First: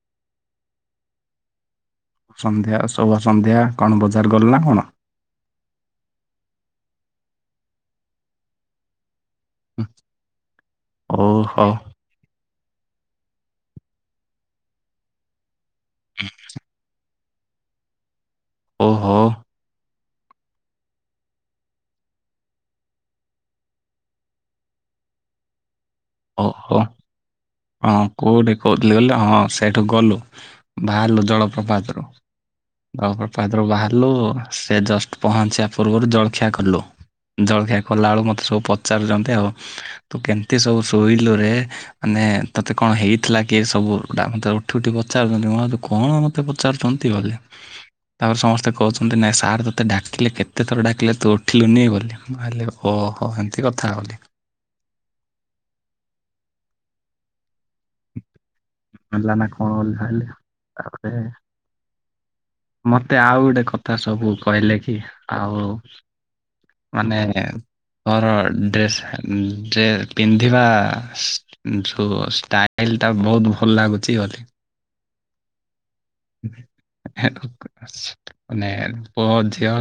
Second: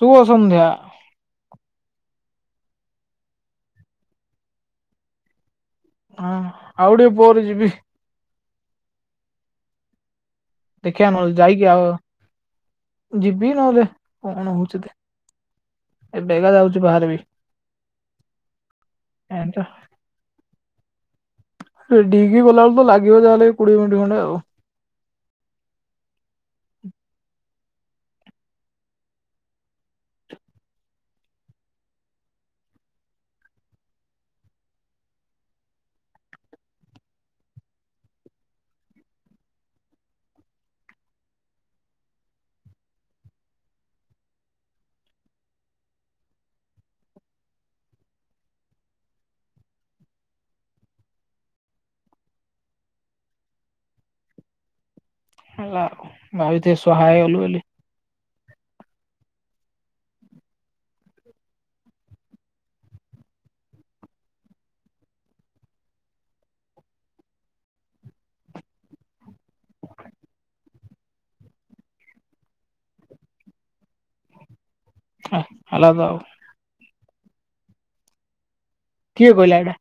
ଶୁଭସନ୍ଧ୍ୟା। ସନ୍ଧ୍ୟା ଶୁଭସନ୍ଧ୍ୟା କଣ ବଜାର ଗଲ ନା କଣ? ହଁ ଆଉ ଟିକେ ପଅରେ ଯିବି। ଦେଖିବା ନହେଲେ ଯାଇକି ଓହୋ ଆଉ ଯିବି ନହେଲେ କଣ ହଉଛି ଦେ ଏ ବେଗା ଯାଉଛି ବାହାରେ ବି ଓହୋ ହେତା ରେଡି ହେଇକି ଗଲାବେଳେ ତ ଲାଗିବ ଯାହାେଲେ ଲାଗିବ କୋଡିଏ ମିନିଟ ଖଣ୍ଡେ ଆଉ। ଓହୋ। ହଁ କୋଉଠି କହୁଥିଲି ହଁ ସେଇଠୁ ଗଲୁ ବାହାରିଲୁ ଜଳପ୍ରପାତରୁୁ [unintelligible] ବାହାରିଲୁ ସେ ଜଷ୍ଟ ପହଞ୍ଚିବା ପୂର୍ବରୁ ଜଳଖିଆ କଲୁ। ଜଳଖିଆ କଲା ବେଳୁ ମତେ ସବୁ ପଚାରୁଛନ୍ତି ଆଉ ତୁ କେମିତି ସବୁ ଶୋଇଲୁରେ? ମାନେ ତତେ କଣ ହେଇଥିଲା କିଏ ସବୁଟା ମତେ ଉଠି ଉଠି ପଚାରୁଛନ୍ତି ମାନେ କଣ ମୋତେ ପଚାରୁଛନ୍ତି [unintelligible] ତାପରେ ସମସ୍ତେ କହୁଛନ୍ତି ନାଇଁ ସାର୍ ତୋତେ ଡାକିଲେ କେତେ ଥର ଡାକିଲେ ତୁ ଉଠିଲୁନି ବୋଲି ମୁଁ ଭାବିଲି ଓ ହୋ ଏମିତି କଥା ବୋଲି ହେଲା [unintelligible] ସହାୟ ହେଲୁ ବୋଲି ମଲ ନା କଣ ତାପରେ ମତେ ଆଉ ଗୋଟେ କଥା ସବୁ କହିଲେ କି ଆଉ ମାନେ ମୋର ଡ୍ରେସ୍ ଡେ ପିନ୍ଧିବା ଯୋ ଷ୍ଟାଇଲ ଟା ବହୁତ ଭଲ ଲାଗୁଛି ଗଲେ ହ ଆଲାଦା ଆଉ [unintelligible] ମାନେ କିଏ ପୁଅ କହିଲା ଏଇଟା ଝିଅ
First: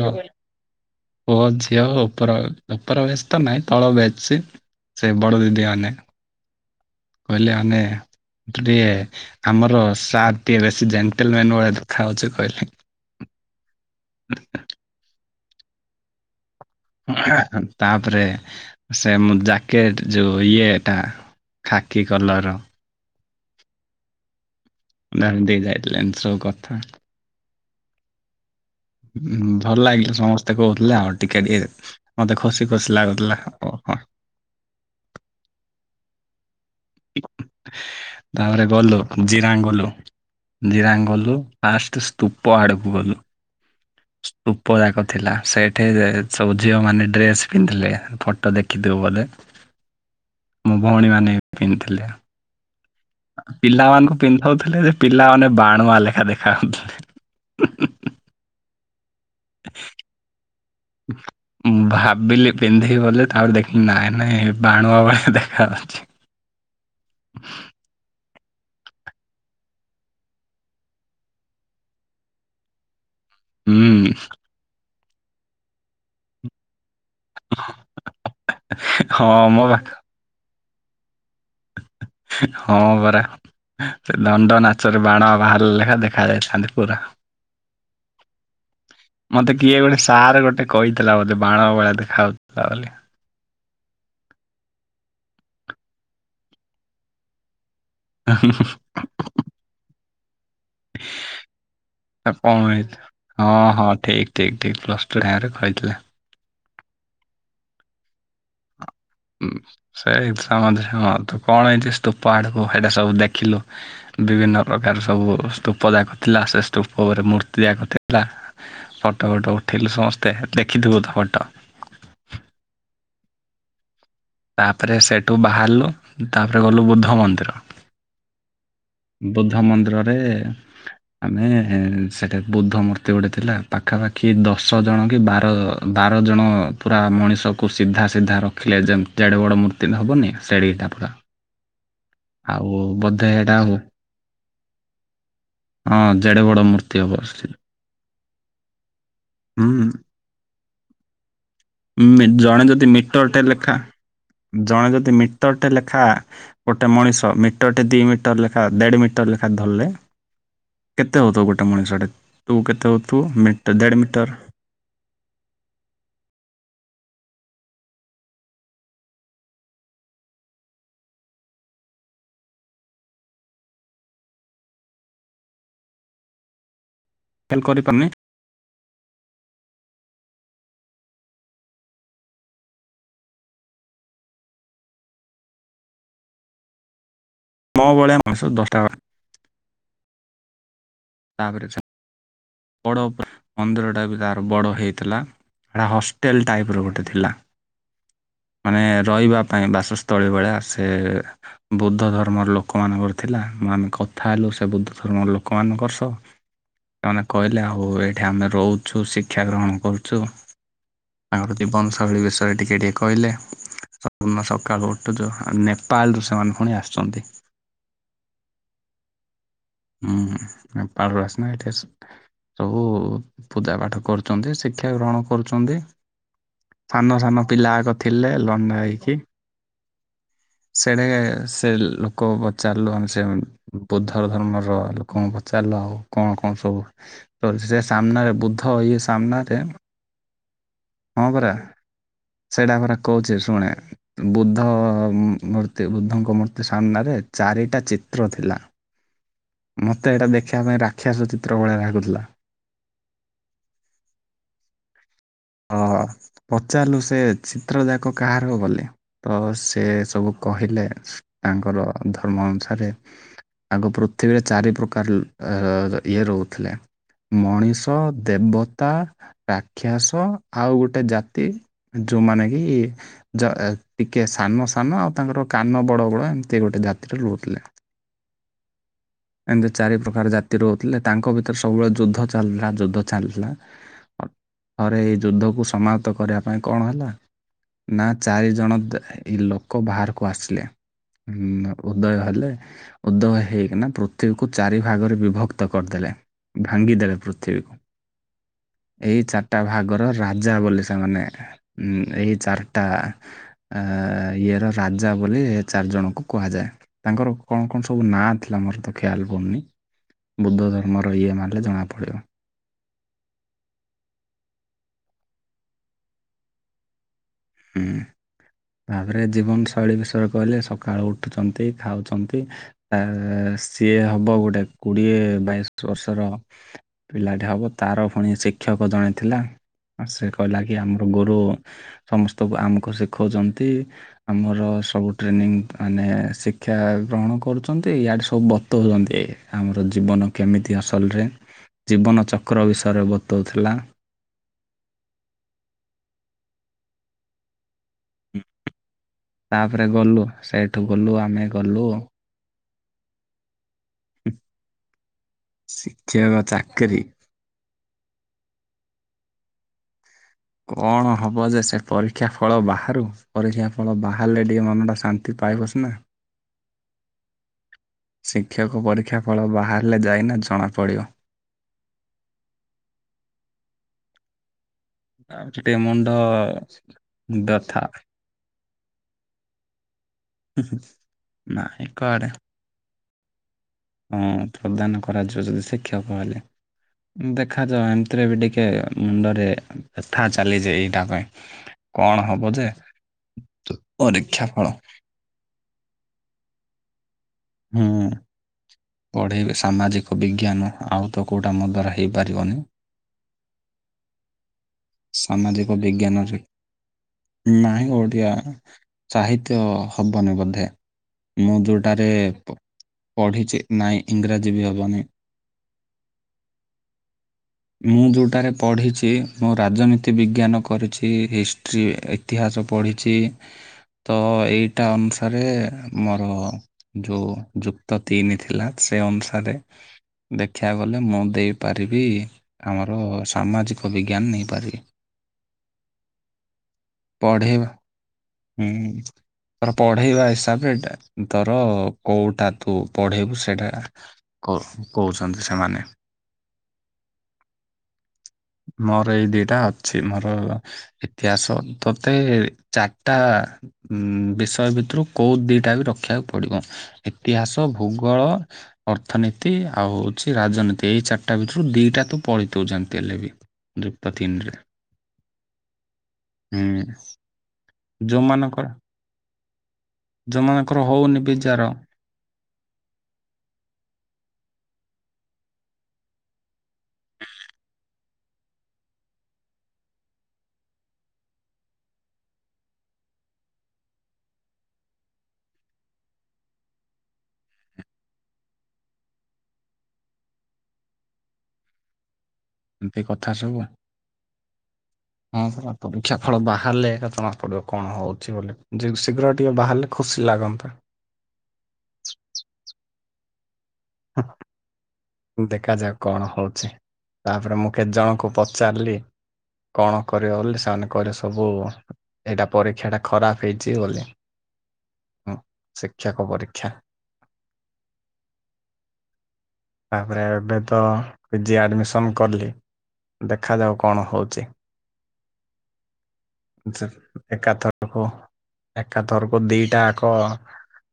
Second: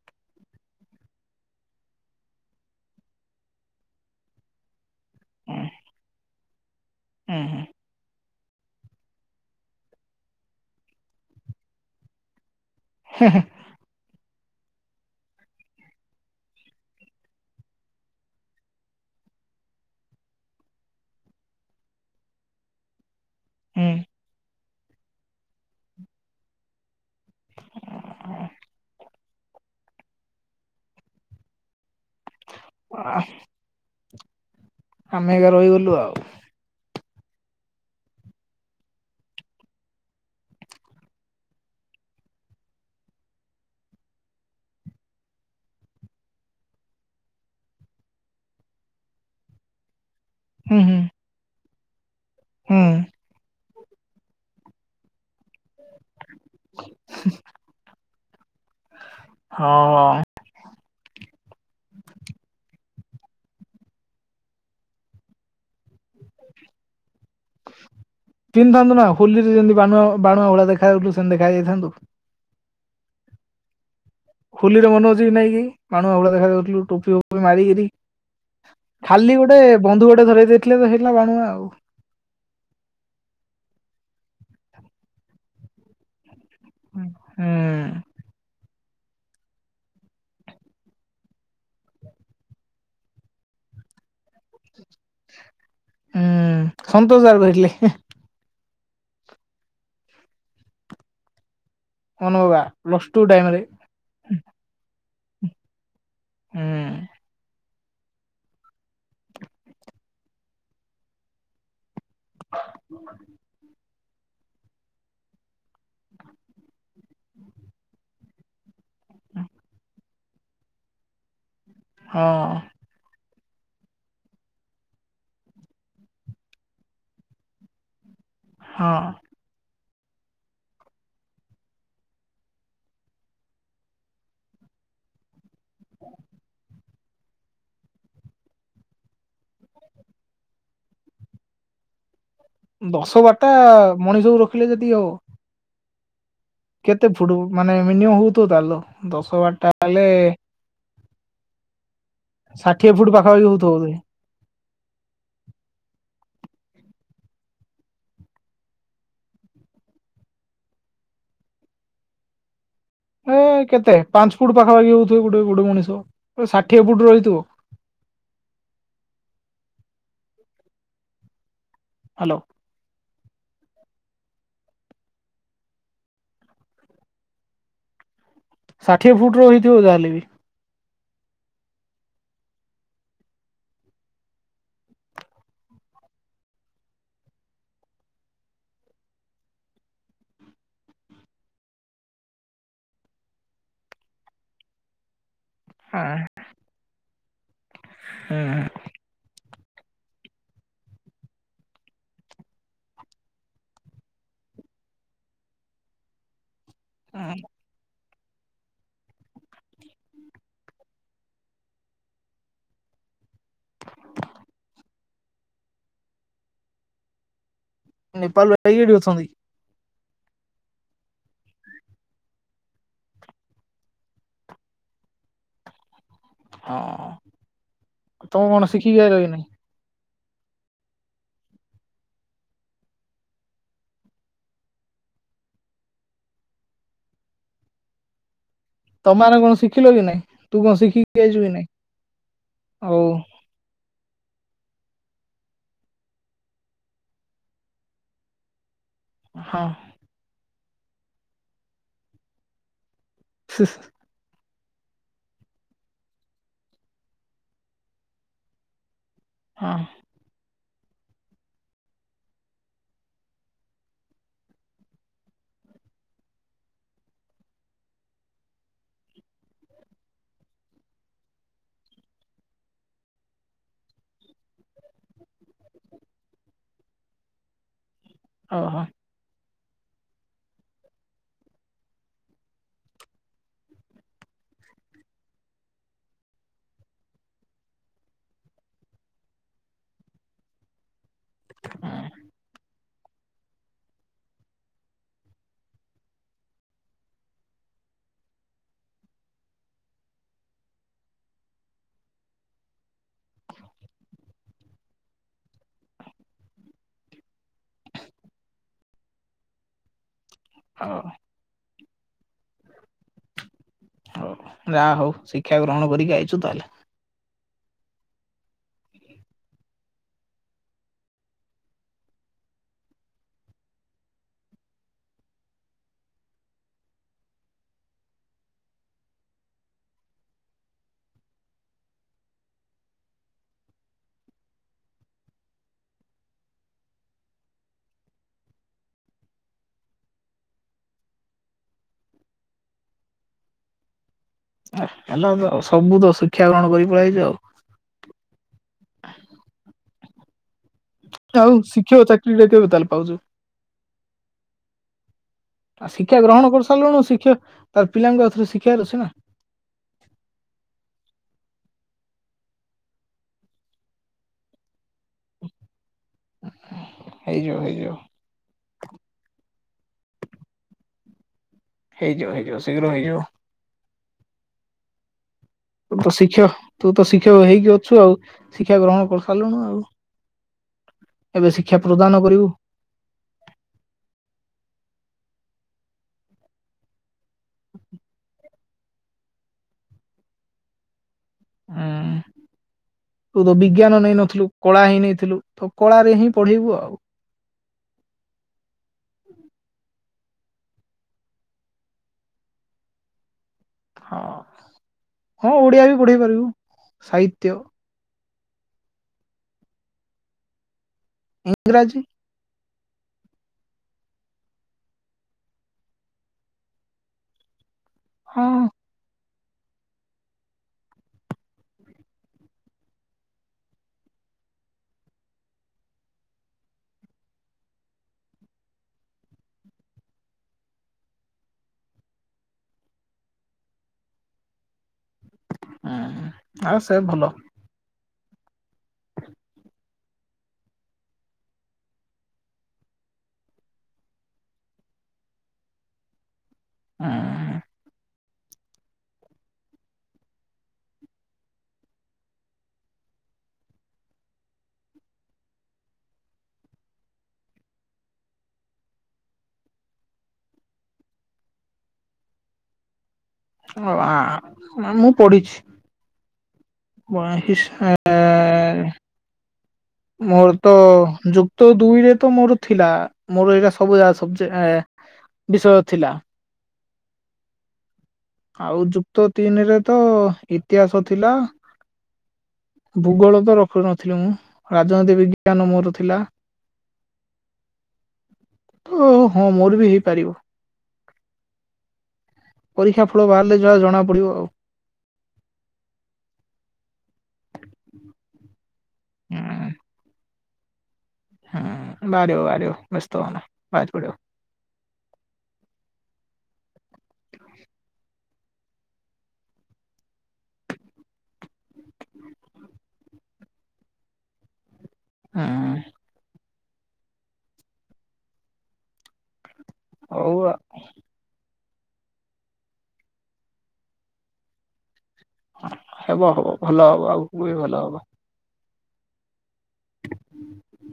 ପୁଅ ଝିଅ ଉପର ଉପରବେସ ତ ନାହିଁ ତଳ ବେଚ ସେ ବଡ଼ଦିଦି ମାନେ। ହୁଁ କହିଲେ ଆମେ। ତୁ ଟିକେ ଆମର ସାର୍ ଟିକେ ବେଶୀ ଜେଣ୍ଟଲ ମେନ୍ ଭଳିଆ ଦେଖା ହଉଛୁ କହିଲେ। ହୁଁ ହୁଁ। [unintelligible] [unintelligible] ତାପରେ ସେ ମୁ ଜ୍ୟାକେଟ ଯୋଉ ଇଏ ଏଟା। ଖାକି କଲର ର। ହୁଁ। କହିଲେ ଆଣି ଦେଇ ଯାଇ ଥିଲେ ଏମତି ସବୁ କଥା। [inaudible] ହୁଁ ଭଲ ଲାଗିଲା ସମସ୍ତେ କହୁଥିଲେ ଆଉ ଟିକେ ଟିକେ ମତେ ଖୁସି ଖୁସି ଲାଗୁଥିଲା। ଓ ହୋ। ଆମେ ଏକା ରହିଗଲୁ ଆଉ। ତାପରେ ଗଲୁ ଜିରାଙ୍ଗ ଗଲୁ। ଜୀରାଙ୍ଗ ଗଲୁ ଫାଷ୍ଟ ସ୍ତୁପ ଆଡ଼କୁ ଗଲୁ। ସ୍ତୁପ ଯାକ ଥିଲା ସେଇଠେ ସବୁ ଝିଅମାନେ ଡ୍ରେସ୍ ପିନ୍ଧି ଥିଲେ ଫଟୋ ଦେଖିଥିବୁ ବଲେ। ହୁଁ ମୋ ହୁଁ ଭଉଣୀ ମାନେ ପିନ୍ଧିଥିଲେ। ହୁଁ। ପିଲାମାନଙ୍କୁ ପିନ୍ଧଉଥିଲେ ଯେ ପିଲାମାନେ ବାଣୁଆ ଲେଖା ଦେଖା ଯାଉଥିଲେ। [unintelligible] ହଁ। [inaudible] ମୁଁ ଭାବିଲି ପିନ୍ଧିବି ବୋଲି ତାପରେ ଦେଖିଲି ନାଇଁ ନାଇଁ ଏ ବାଣୁଆ ଭଳିଆ ଦେଖା ଯାଉଛି। [unintelligible] ପିନ୍ଧିଥାନ୍ତୁ ନା ହୋଲିରେ ଯେମତି ବାଣୁଆ ବାଣୁଆ ଭଳିଳା ଦେଖା ଯାଉ ଥିଲୁ ସେମତି ଦେଖା ଯାଇଥାନ୍ତୁ। ହୁଁ। ହୋଲିରେ ମନ ଅଛି କି ନାଇଁ କି ବାଣୁଣୁ ଭଳିଆ ଦେଖା ଯାଉଥିଲୁ। ଟୋପି ଫୋପି ମାରିକିରି ଖାଲି ହଁ ଗୋଟେ ମୋ ବା ବନ୍ଧୁକ ଟେ ଧରେଇ ଦେଇଥିଲେ ତ ହେଇଥିଲା ବାଣୁଆ ଆଉ। ହଁ ପରା ସେ ଦଣ୍ଡ ନାଚରେ ବାଣୁଆ ବାହାରିଲେ ଲେଖା ଦେଖା ଯାଇଥ୍ ଥାନ୍ତି ପୁରା। ହୁଁ ହୁଁ ମତେ କିଏ ଗୋଟେ ସାର୍ ଗୋଟେ କହିଥିଲା ବୋଧେ ବାଣୁଆ ଭଳି ଦେଖାଉଥିଲା ବୋଲି। ଉଁ ସନ୍ତୋଷ ସାର କହିିଥିଲେ। [unintelligible] ଆଉ କଣ ମନୋବା ହେଇ ପ୍ଲସ ଟୁ ଟାଇମ ରେ। ହଁ ହଁ ଠିକ୍। ଠିକ୍ ଠିକ୍ ପ୍ଲସ ଟୁ ରା ରେ କହିଥିଲେ ‌। ହୁଁ। ହଁ ଉଁ ସେଇ [inaudible] ତୁ କଣ ହେଇଛି। ତ ପାହାଡ଼ କୁ ସେଇଟା ସବୁ ଦେଖିଲୁ। ବିଭିନ୍ନ ପ୍ରକାର ସବୁ ସ୍ତୂପ ଯାକ ଥିଲା ସେ ସ୍ତୂପ ଉପରେ ମୂର୍ତ୍ତି ଯାକ ଥିଲା। ଫଟୋ ଫଟୋ ଉଠେଇଲୁ ସମସ୍ତେ ଦେଖିଥିବୁ ତ ଫଟୋ। ହଁ। ତାପରେ ସେଇଠୁ ବାହାରିଲୁ ତାପରେ ଗଲୁ ବୁଦ୍ଧ ମନ୍ଦିର। ହଁ। ବୁଦ୍ଧ ମନ୍ଦିରରେ। ଆମେ ସେଠା ବୁଦ୍ଧ ମୂର୍ତ୍ତି ଗୋଟେ ଥିଲା ପାଖାପାଖି ଦଶ ଜଣ କି ବାର ବାର ଜଣ ପୁରା ମଣିଷକୁ ସିଧା ସିଧା ରଖିଲେ ଯେ ଜଡ଼େ ବଡ଼ ମୂର୍ତ୍ତି ହେବନି ସେଡିକିଟା ପୁରା। ଆଉ ଦଶ ବୋଧେ ବାରଟା ଏଇଟା ହଉ ମଣିଷକୁୁ ରଖିଲେ ଯେତିକି ହେବ। ହଁ ଜେଡେ ବଡ ମୁ କେତେ ଫୁଟ ମାନେ ମିନିମ ହଉଥିବ ତାହେଲେ ଦଶ ବାରଟା ହେଲେ। ହୁଁ ଜଣେ ଯଦି ଷାଠିଏ ଫୁଟ ମିଟରଟେ ପାଖାପାଖି ହଉଥିବ ଲେଖା ବୋଧେ। ଜଣେ ଯଦି ମିଟରଟେ ଲେଖା ଗୋଟେ ମଣିଷ ମିଟରଟେ ଦିଇ ମିଟର ଲେଖା ଦେଢ଼ ମିଟର ଲେଖା ଧରଲେ କେତେ ହେଉଥ ଗୋଟେ ମଣିଷଟେ ତୁ କେତେ ହଉ ଏ କେତେ ପାଞ୍ଚ ଫୁଟ ପାଖାପଖି ହଉଥିବେ ଗୋଟେ ଗୋଟେ ମଣିଷ ଷାଠିଏ ଫୁଟ ରହିଥିବ। ହ୍ୟାଲୋ। ହେଲ୍ କରିପାରୁନି। ଷାଠିଏ ଫୁଟ ର ହେଇଥିବ ଯାହାହେଲେ ବି। ମ ବଳିଆ ଭଂସୁ ଦଶଟା। ତାପରେ ବଡ଼ ମନ୍ଦିରଟା ବି ତାର ବଡ ହେଇଥିଲା। ହେଟା ହଷ୍ଟେଲ ଟାଇପର ଗୋଟେ ଥିଲା ମାନେ ରହିବା ପାଇଁ ବାସସ୍ଥ ତଳେ ବଳିଆ ଆସେ ବୁଦ୍ଧ ଧର୍ମର ଲୋକମାନଙ୍କର ଥିଲା ମୁ ଆମେ କଥା ହେଲୁ ସେ ବୁଦ୍ଧ ଧର୍ମର ଲୋକମାନଙ୍କର ତ ସେମାନେ କହିଲେ ଆଉ ଏଇଠି ଆମେ ରହୁଛୁ ଶିକ୍ଷା ଗ୍ରହଣ କରୁଛୁ। ତାଙ୍କର ଜୀବନଶୈଳୀ ବିଷୟରେ ଟିକେ ଟିକେ କହିଲେ। ସ ସକାଳୁ ଉଠୁଛୁ ନେପାଳରୁ ସେମାନେ ପୁଣି ଆସୁଛନ୍ତି। ନେପାଳ ରୁ ଆଇ ଏଠି ଅଛନ୍ତି। ହୁଁ ନେପାଳ ରୁ ଆସିନି ଏଠି ଆସି ସବୁ ପୂଜା ପାଠ କରୁଛନ୍ତି ଶିକ୍ଷା ଗ୍ରହଣ କରୁଛନ୍ତି। ହଁ ସାନ ସାନ ପିଲାକ ଥିଲେ ତମେ କଣ ଲଣ୍ଡା ଶିଖିକି ଆଇଲ ହେଇକି। କି ନାଇଁ? ସେଟା ସେ ଲୋକ ପଚାରିଲୁ ଆମେ ସେ ବୁଦ୍ଧର ଧର୍ମର ଲୋକଙ୍କୁ ପଚାରିଲୁ ଆଉ କଣ କଣ ସବୁ ତ ସେ ସାମ୍ନାରେ ବୁଦ୍ଧ ଇଏ ତମ ମାନେ ସାମ୍ନାରେ କଣ ଶିଖିଲ କି ନାଇଁ ତୁ କଣ ଶିଖି ହଁ ପରା ସେଇଟା ପରା କହୁଛି ଶୁଣେ। ବୁଦ୍ଧ ମୂର୍ତ୍ତି ବୁଦ୍ଧଙ୍କ ମୂର୍ତ୍ତି ସାମ୍ନାରେ ଚାରିଟା ଚିତ୍ର ଥିଲା। ହଁ ମୋତେ ଏଇଟା ଦେଖିବା ପାଇଁଁ ରାକ୍ଷସ ଚିତ୍ର ଭଳିଆ ଲାଗୁଥିଲା ‌। [unintelligible] ହ ପଚାରିଲୁ ସେ ଚିତ୍ର ଯାକ କାହାର ବୋଲି ତ ହଁ ସେ ସବୁ କହିଲେ ତାଙ୍କର ଧର୍ମ ଅନୁସାରେ ଆଗ ପୃଥିବୀରେ ଚାରି ପ୍ରକାର ଇଏ ରହୁଥିଲେ। ମଣିଷ, ଦେବତା, ରାକ୍ଷାସ ତ ଆଉ ଗୋଟେ ଜାତି ଯେଉଁମାନେ କି ଯ ଟିକେ ସାନ ସାନ ଆଉ ତାଙ୍କର କାନ ବଡ଼ ବଡ଼ ଏମିତି ଗୋଟେ ଜାତିରେ ରହୁଥିଲେ। ଓହୋ ଏମିତି ଚାରି ପ୍ରକାର ଜାତି ରହୁଥିଲେ ତାଙ୍କ ଭିତରେ ସବୁବେଳେ ଯୁଦ୍ଧ ଚାଲିଥିଲା ଯୁଦ୍ଧ ଚାଲିଥିଲା। ଥରେ ଏଇ ଯୁଦ୍ଧକୁ ସମାପ୍ତ କରିବା ପାଇଁ କଣ ହେଲା ନା ଚାରିଜଣ ଦ ଲୋକ ବାହାରକୁ ଆସିଲେ। ହୁଁ ଉଦୟ ହେଲେ ଉଦୟ ହେଇକିନା ପୃ ପୃଥିବୀକୁ ଚାରି ଭାଗରେ ବିଭକ୍ତ କରିଦେଲେ ଭାଙ୍ଗିଦେଲେ ପୃଥିବୀକୁ। ଏଇ ଚାରିଟା ଭାଗର ରାଜା ବୋଲି ସେମାନେ ହୁଁ ଏଇ ଚାରିଟା ଆ ଇଏର ରାଜା ବୋଲି ଚାରିଜଣଙ୍କୁ କୁହାଯାଏ। ତାଙ୍କର କଣ କଣ ସବୁ ନାଁ ଥିଲା ମୋର ତ କ୍ଷାଲ ପଡୁନି ବୁଦ୍ଧ ହଉ ଧର୍ମର ଇଏ ମାରିଲେ ଜଣାପଡ଼ିବ। ହଉ ଯାହା ହଉ ଶିକ୍ଷା ଗ୍ରହଣ କରିକି ଆଇଛୁ ତାହେଲେ। ହୁଁ। ତାପରେ ଜୀବନଶୈଳୀ ବିଷୟରେ କହିଲେ ସକାଳୁ ଉଠୁଛନ୍ତି, ଖାଉଛନ୍ତି। ତା ସିଏ ହବ ଗୋଟେ କୁଡିଏ ବାଇଶ ବର୍ଷର ପିଲାଟେ ହବ ତାର ଫୁଣି ଶିକ୍ଷକ ଜଣେ ଥିଲା। ଆସେ କହିଲା କି ଆମର ଗୁରୁ ସମସ୍ତଙ୍କୁ ଆମକୁ ଶିଖଉଛନ୍ତି। ଆମର ସବୁ ଟ୍ରେନିଂ ମାନେ ଶିକ୍ଷା ଗ୍ରହଣ କରୁଛନ୍ତି ୟାଆଡ଼େ ସବୁ ବତଉ‌ଛନ୍ତି। ଆମର ଜୀବନ କେମିତି ଅସଲରେ ଜୀବନଚକ୍ର ବିଷୟରେ ବତଉଥିଲା। ହେଲା ତ ସବୁ ତ ଶିକ୍ଷା ଗ୍ରହଣ କରି ପଳେଇ ଆଇଚ। ତାପରେ ଗଲୁ ସେ ଆଉ ଶିକ୍ଷକ ଚାକିରି ଟା କେବେ ତାହେଲେ ପାଉଛୁ। ଆ ଶିକ୍ଷା ଶିକ୍ଷକ ଗ୍ରହଣ କରି ଚାକିରି ସାରିଲୁଣୁ ଶିକ୍ଷା ତାର ପିଲାଙ୍କୁ ଏଥରେ ଶିଖିବାର ଅଛି ନା। କଣ ହବ ଯେ ସେ ପରୀକ୍ଷା ଫଳ ବାହାରୁ ପରୀକ୍ଷା ଫଳ ବାହାରିଲେ ଟିକେ ମନଟା ଶାନ୍ତି ପାଇବ ସନା। ହେଇଯାଉ ହେଇଯିବ। ଶିକ୍ଷକ ପରୀକ୍ଷା ଫଳ ବାହାରିଲେ ଯାଇନା ଜଣାପଡ଼ିବ। ହେଇଯବ ହେଇଯବ ଶୀଘ୍ର ହେଇଯିବ। ଆ ଚ [inaudible] ତୁ ତ ଶିକ୍ଷ ତୁ ତ ଶିକ୍ଷକ ହେଇକି ଅଛୁ ଆଉ ଶିକ୍ଷା ଗ୍ରହଣ କରି ସାରିଲୁଣୁ ଆଉ। ଏବେ ଶିକ୍ଷା ନାଇଁ ପ୍ରଦାନ କରେ। କରିବୁ ହଁ ପ୍ରଦାନ କରାଯିବ ଯଦି ଶିକ୍ଷକ ହେଲେ। ଦେଖାଯାଉ ଏମିତିରେ ବି ଟିକେ ମୁଣ୍ଡରେ ବ୍ୟଥା ଚାଲିଯି ଏଇଟା ପାଇଁ। ହୁଁ କଣ ହବ ଯେ ତୁ ତ ବିଜ୍ଞାନ ପରୀକ୍ଷା ନେଇନଥିଲୁ ଫଳ କଳା ହଁ ନେଇଥିଲୁ। ତ କଳାରେ ହିଁ ପଢେଇିବୁ ଆଉ। ହୁଁ। ପଢ଼େଇବେ ସାମାଜିକ ବିଜ୍ଞାନ ଆଉ ତ କୋଉଟା ମୋ ଦ୍ଵାରା ହେଇପାରିବନି। ହଁ। ହଁ ସାମାଜିକ ଓଡିଆ ବି ପଢେଇ ବିଜ୍ଞାନରେ ପାରିବୁ ସାହିତ୍ୟ ନାହିଁ ଓଡିଆ। ସାହିତ୍ୟ ହବନି ବୋଧେ ମୁଁ ଇଂରାଜୀ ଯେଉଟାରେ ପ ପଢ଼ିଚେ। ନାଇଁ ଇଂରାଜୀ ବି ହବନି। ମୁଁ ହଁ ଯୋଉଟାରେ ପଢ଼ିଛି। ମୁଁ ରାଜନୀତି ବିଜ୍ଞାନ କରିଛି ହିଷ୍ଟ୍ରି ଇତିହାସ ପଢ଼ିଛି। ତ ଏଇଟା ଅନୁସାରେ ମୋର। ଯୋଉ ଯୁକ୍ତ ତିନି ଥିଲା ସେ ଅନୁସାରେ। ଦେଖିବା ଗଲେ ମୁଁ ଦେଇପାରିବି ଆମର ସାମାଜିକ ବିଜ୍ଞାନ ନେଇପାରିବି। ହୁଁ ଆଉ ସେ ଭଲ। ପଢେଇବା ହୁଁ ରପୋ [inaudible] ପଢେଇବା ହିସାବରେ ଏଇଟା ତୋର କୋଉଟା ତୁ ପଢେଇବୁ ସେଇଟା କଉ କହୁଛନ୍ତି ସେମାନେ। ହୁଁ। ମୋର ଏଇ ଦିଟା ଅଛି! ମୋର ଇତିହାସ ତତେ ଚାରଟା ଉଁ ବିଷୟ ଭିତରୁ କୋଉ ଦିଟା ବି ରଖିବାକୁ ପଡିବ, ଇତିହାସ ଭୂଗୋଳ! ଅର୍ଥନୀତି ଆଉ ଉଛି ରାଜନୀତି ଏଇ ଚାରିଟା ଭିତରୁ ଦିଟାତ ପଳିଥେଉ ଯେମିତି ହେଲେବି! ଆଉ ଆ ମୁଁ ପଢିଚି! ଉଁ ଯୋଉମାନଙ୍କର ମୋରତ ଯୋଉମାନଙ୍କର ହଉନି ବିଜାର ଯୁକ୍ତ ଦୁଇରେତ ମୋର ଥିଲା! ମୋର ଏରା ସବୁ ସଚି ଏଁ ବିଷୟ ଥିଲା! ଆଉ ଯୁକ୍ତ ତିନିରେତ ଇତିହାସ ଥିଲା! ଭୂଗୋଳତ ରଖୁ ନଥିଲି ମୁଁ! ରାଜନୀତି ବିଜ୍ଞାନ ମୋର ଥିଲା! ଓ ହଁ ମୋର ବି ହେଇପାରିବ! ଏମିତି ପରୀକ୍ଷା ଫଳ କଥା ବାହାରିଲେ ସବୁ ଯାହା ଜଣା ପଡିବ ଆଉ! ହଁ ପରା ପରୀକ୍ଷା ଫଳ ବାହାରିଲେ ଜଣା ପଡିବ କଣ ହଉଚି ବୋଲି! ଯେଉ ଶୀଘ୍ର ଟିକେ ହୁଁ ବାହାରିଲେ ଖୁସି ଲାଗନ୍ତା! ହୁଁ ବାହାରିବ ବାହାରିବ ବ୍ୟସ୍ତ ହୁଅନା ବାହାରି ପଡିବ! ହୁଁ। ହୁଁ ଦେଖାଯାଉ କଣ ହଉଚି, ତାପରେ ମୁଁ କେତେ ଜଣଙ୍କୁ ପ ଚାରଲି କଣ କରିବ ବୋଲି ସେମାନେ କହିବେ ସବୁ ଏଇଟା ପରୀକ୍ଷା ଟା ଖରାପ ହେଇଚି ବୋଲେ ଉଁ ଶିକ୍ଷକ ପରୀକ୍ଷା! ତାପରେ ହଉ ଆ ଏବେତ ପିଜି ଆଡ଼ିମିସନ କଲି, ଦେଖାଯାଉ କଣ ହଉଚି! ହେବ ହବ ଭଲ ଯେ- ହବ ଆଗକୁ ବି ଭଲ ଏକାଥରକୁ ହବ! ଏକାଥରକୁ ଦିଟାଆକ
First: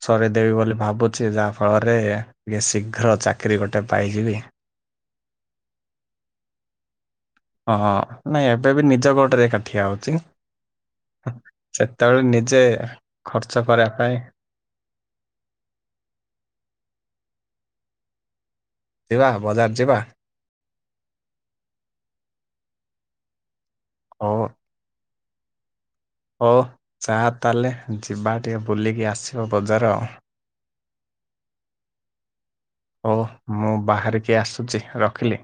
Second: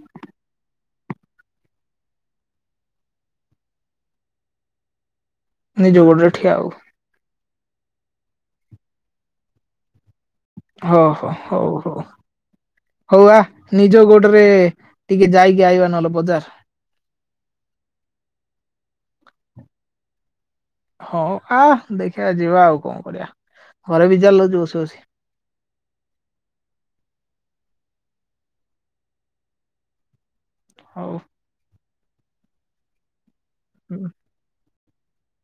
ସରେଇ ଦେବି ବୋଲି ଭାବୁଚି! ଯାହା ଫଳରେ ଏ ଶୀଘ୍ର ଚାକିରି ଗୋଟେ ପାଇଯିବି! ନିଜ ଗୋଡରେ ଠିଆଉ! ହଁଅ ନାଇଁ ଏବେବି ନିଜ ଗୋଡରେ ଏକାଠିଆ ହଉଚି! ହ ହୋ ହଉ ହଉ ନିଜେ ହଉ ଆ ଖର୍ଚ୍ଚ କରିବା ନିଜ ପାଇଁ ଗୋଡରେ ଟିକେ ଯାଇକି ଆଇବା ନହଲେ ବଜାର! ଯିବା ବଜାର ଯିବା! ହଁ ଆ ଦେଖିବା ଯିବା ଆଉ କଣ କରିବା, ଘରେ ବି ହଉ ଜାଲ ଜୋସ ଅଛି! ହଉ ଚା ତାହେଲେ ଯିବା ଟିକେ ବୁଲିକି ଆସିବ ବଜାର ଆଉ! ହଉ! ଓ ମୁଁ ବାହାରିକି ଆସୁଚି ରଖିଲି!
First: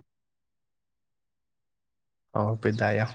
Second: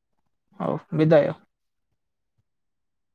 ହଉ ବିଦାୟ! ହଉ ବିଧାୟ!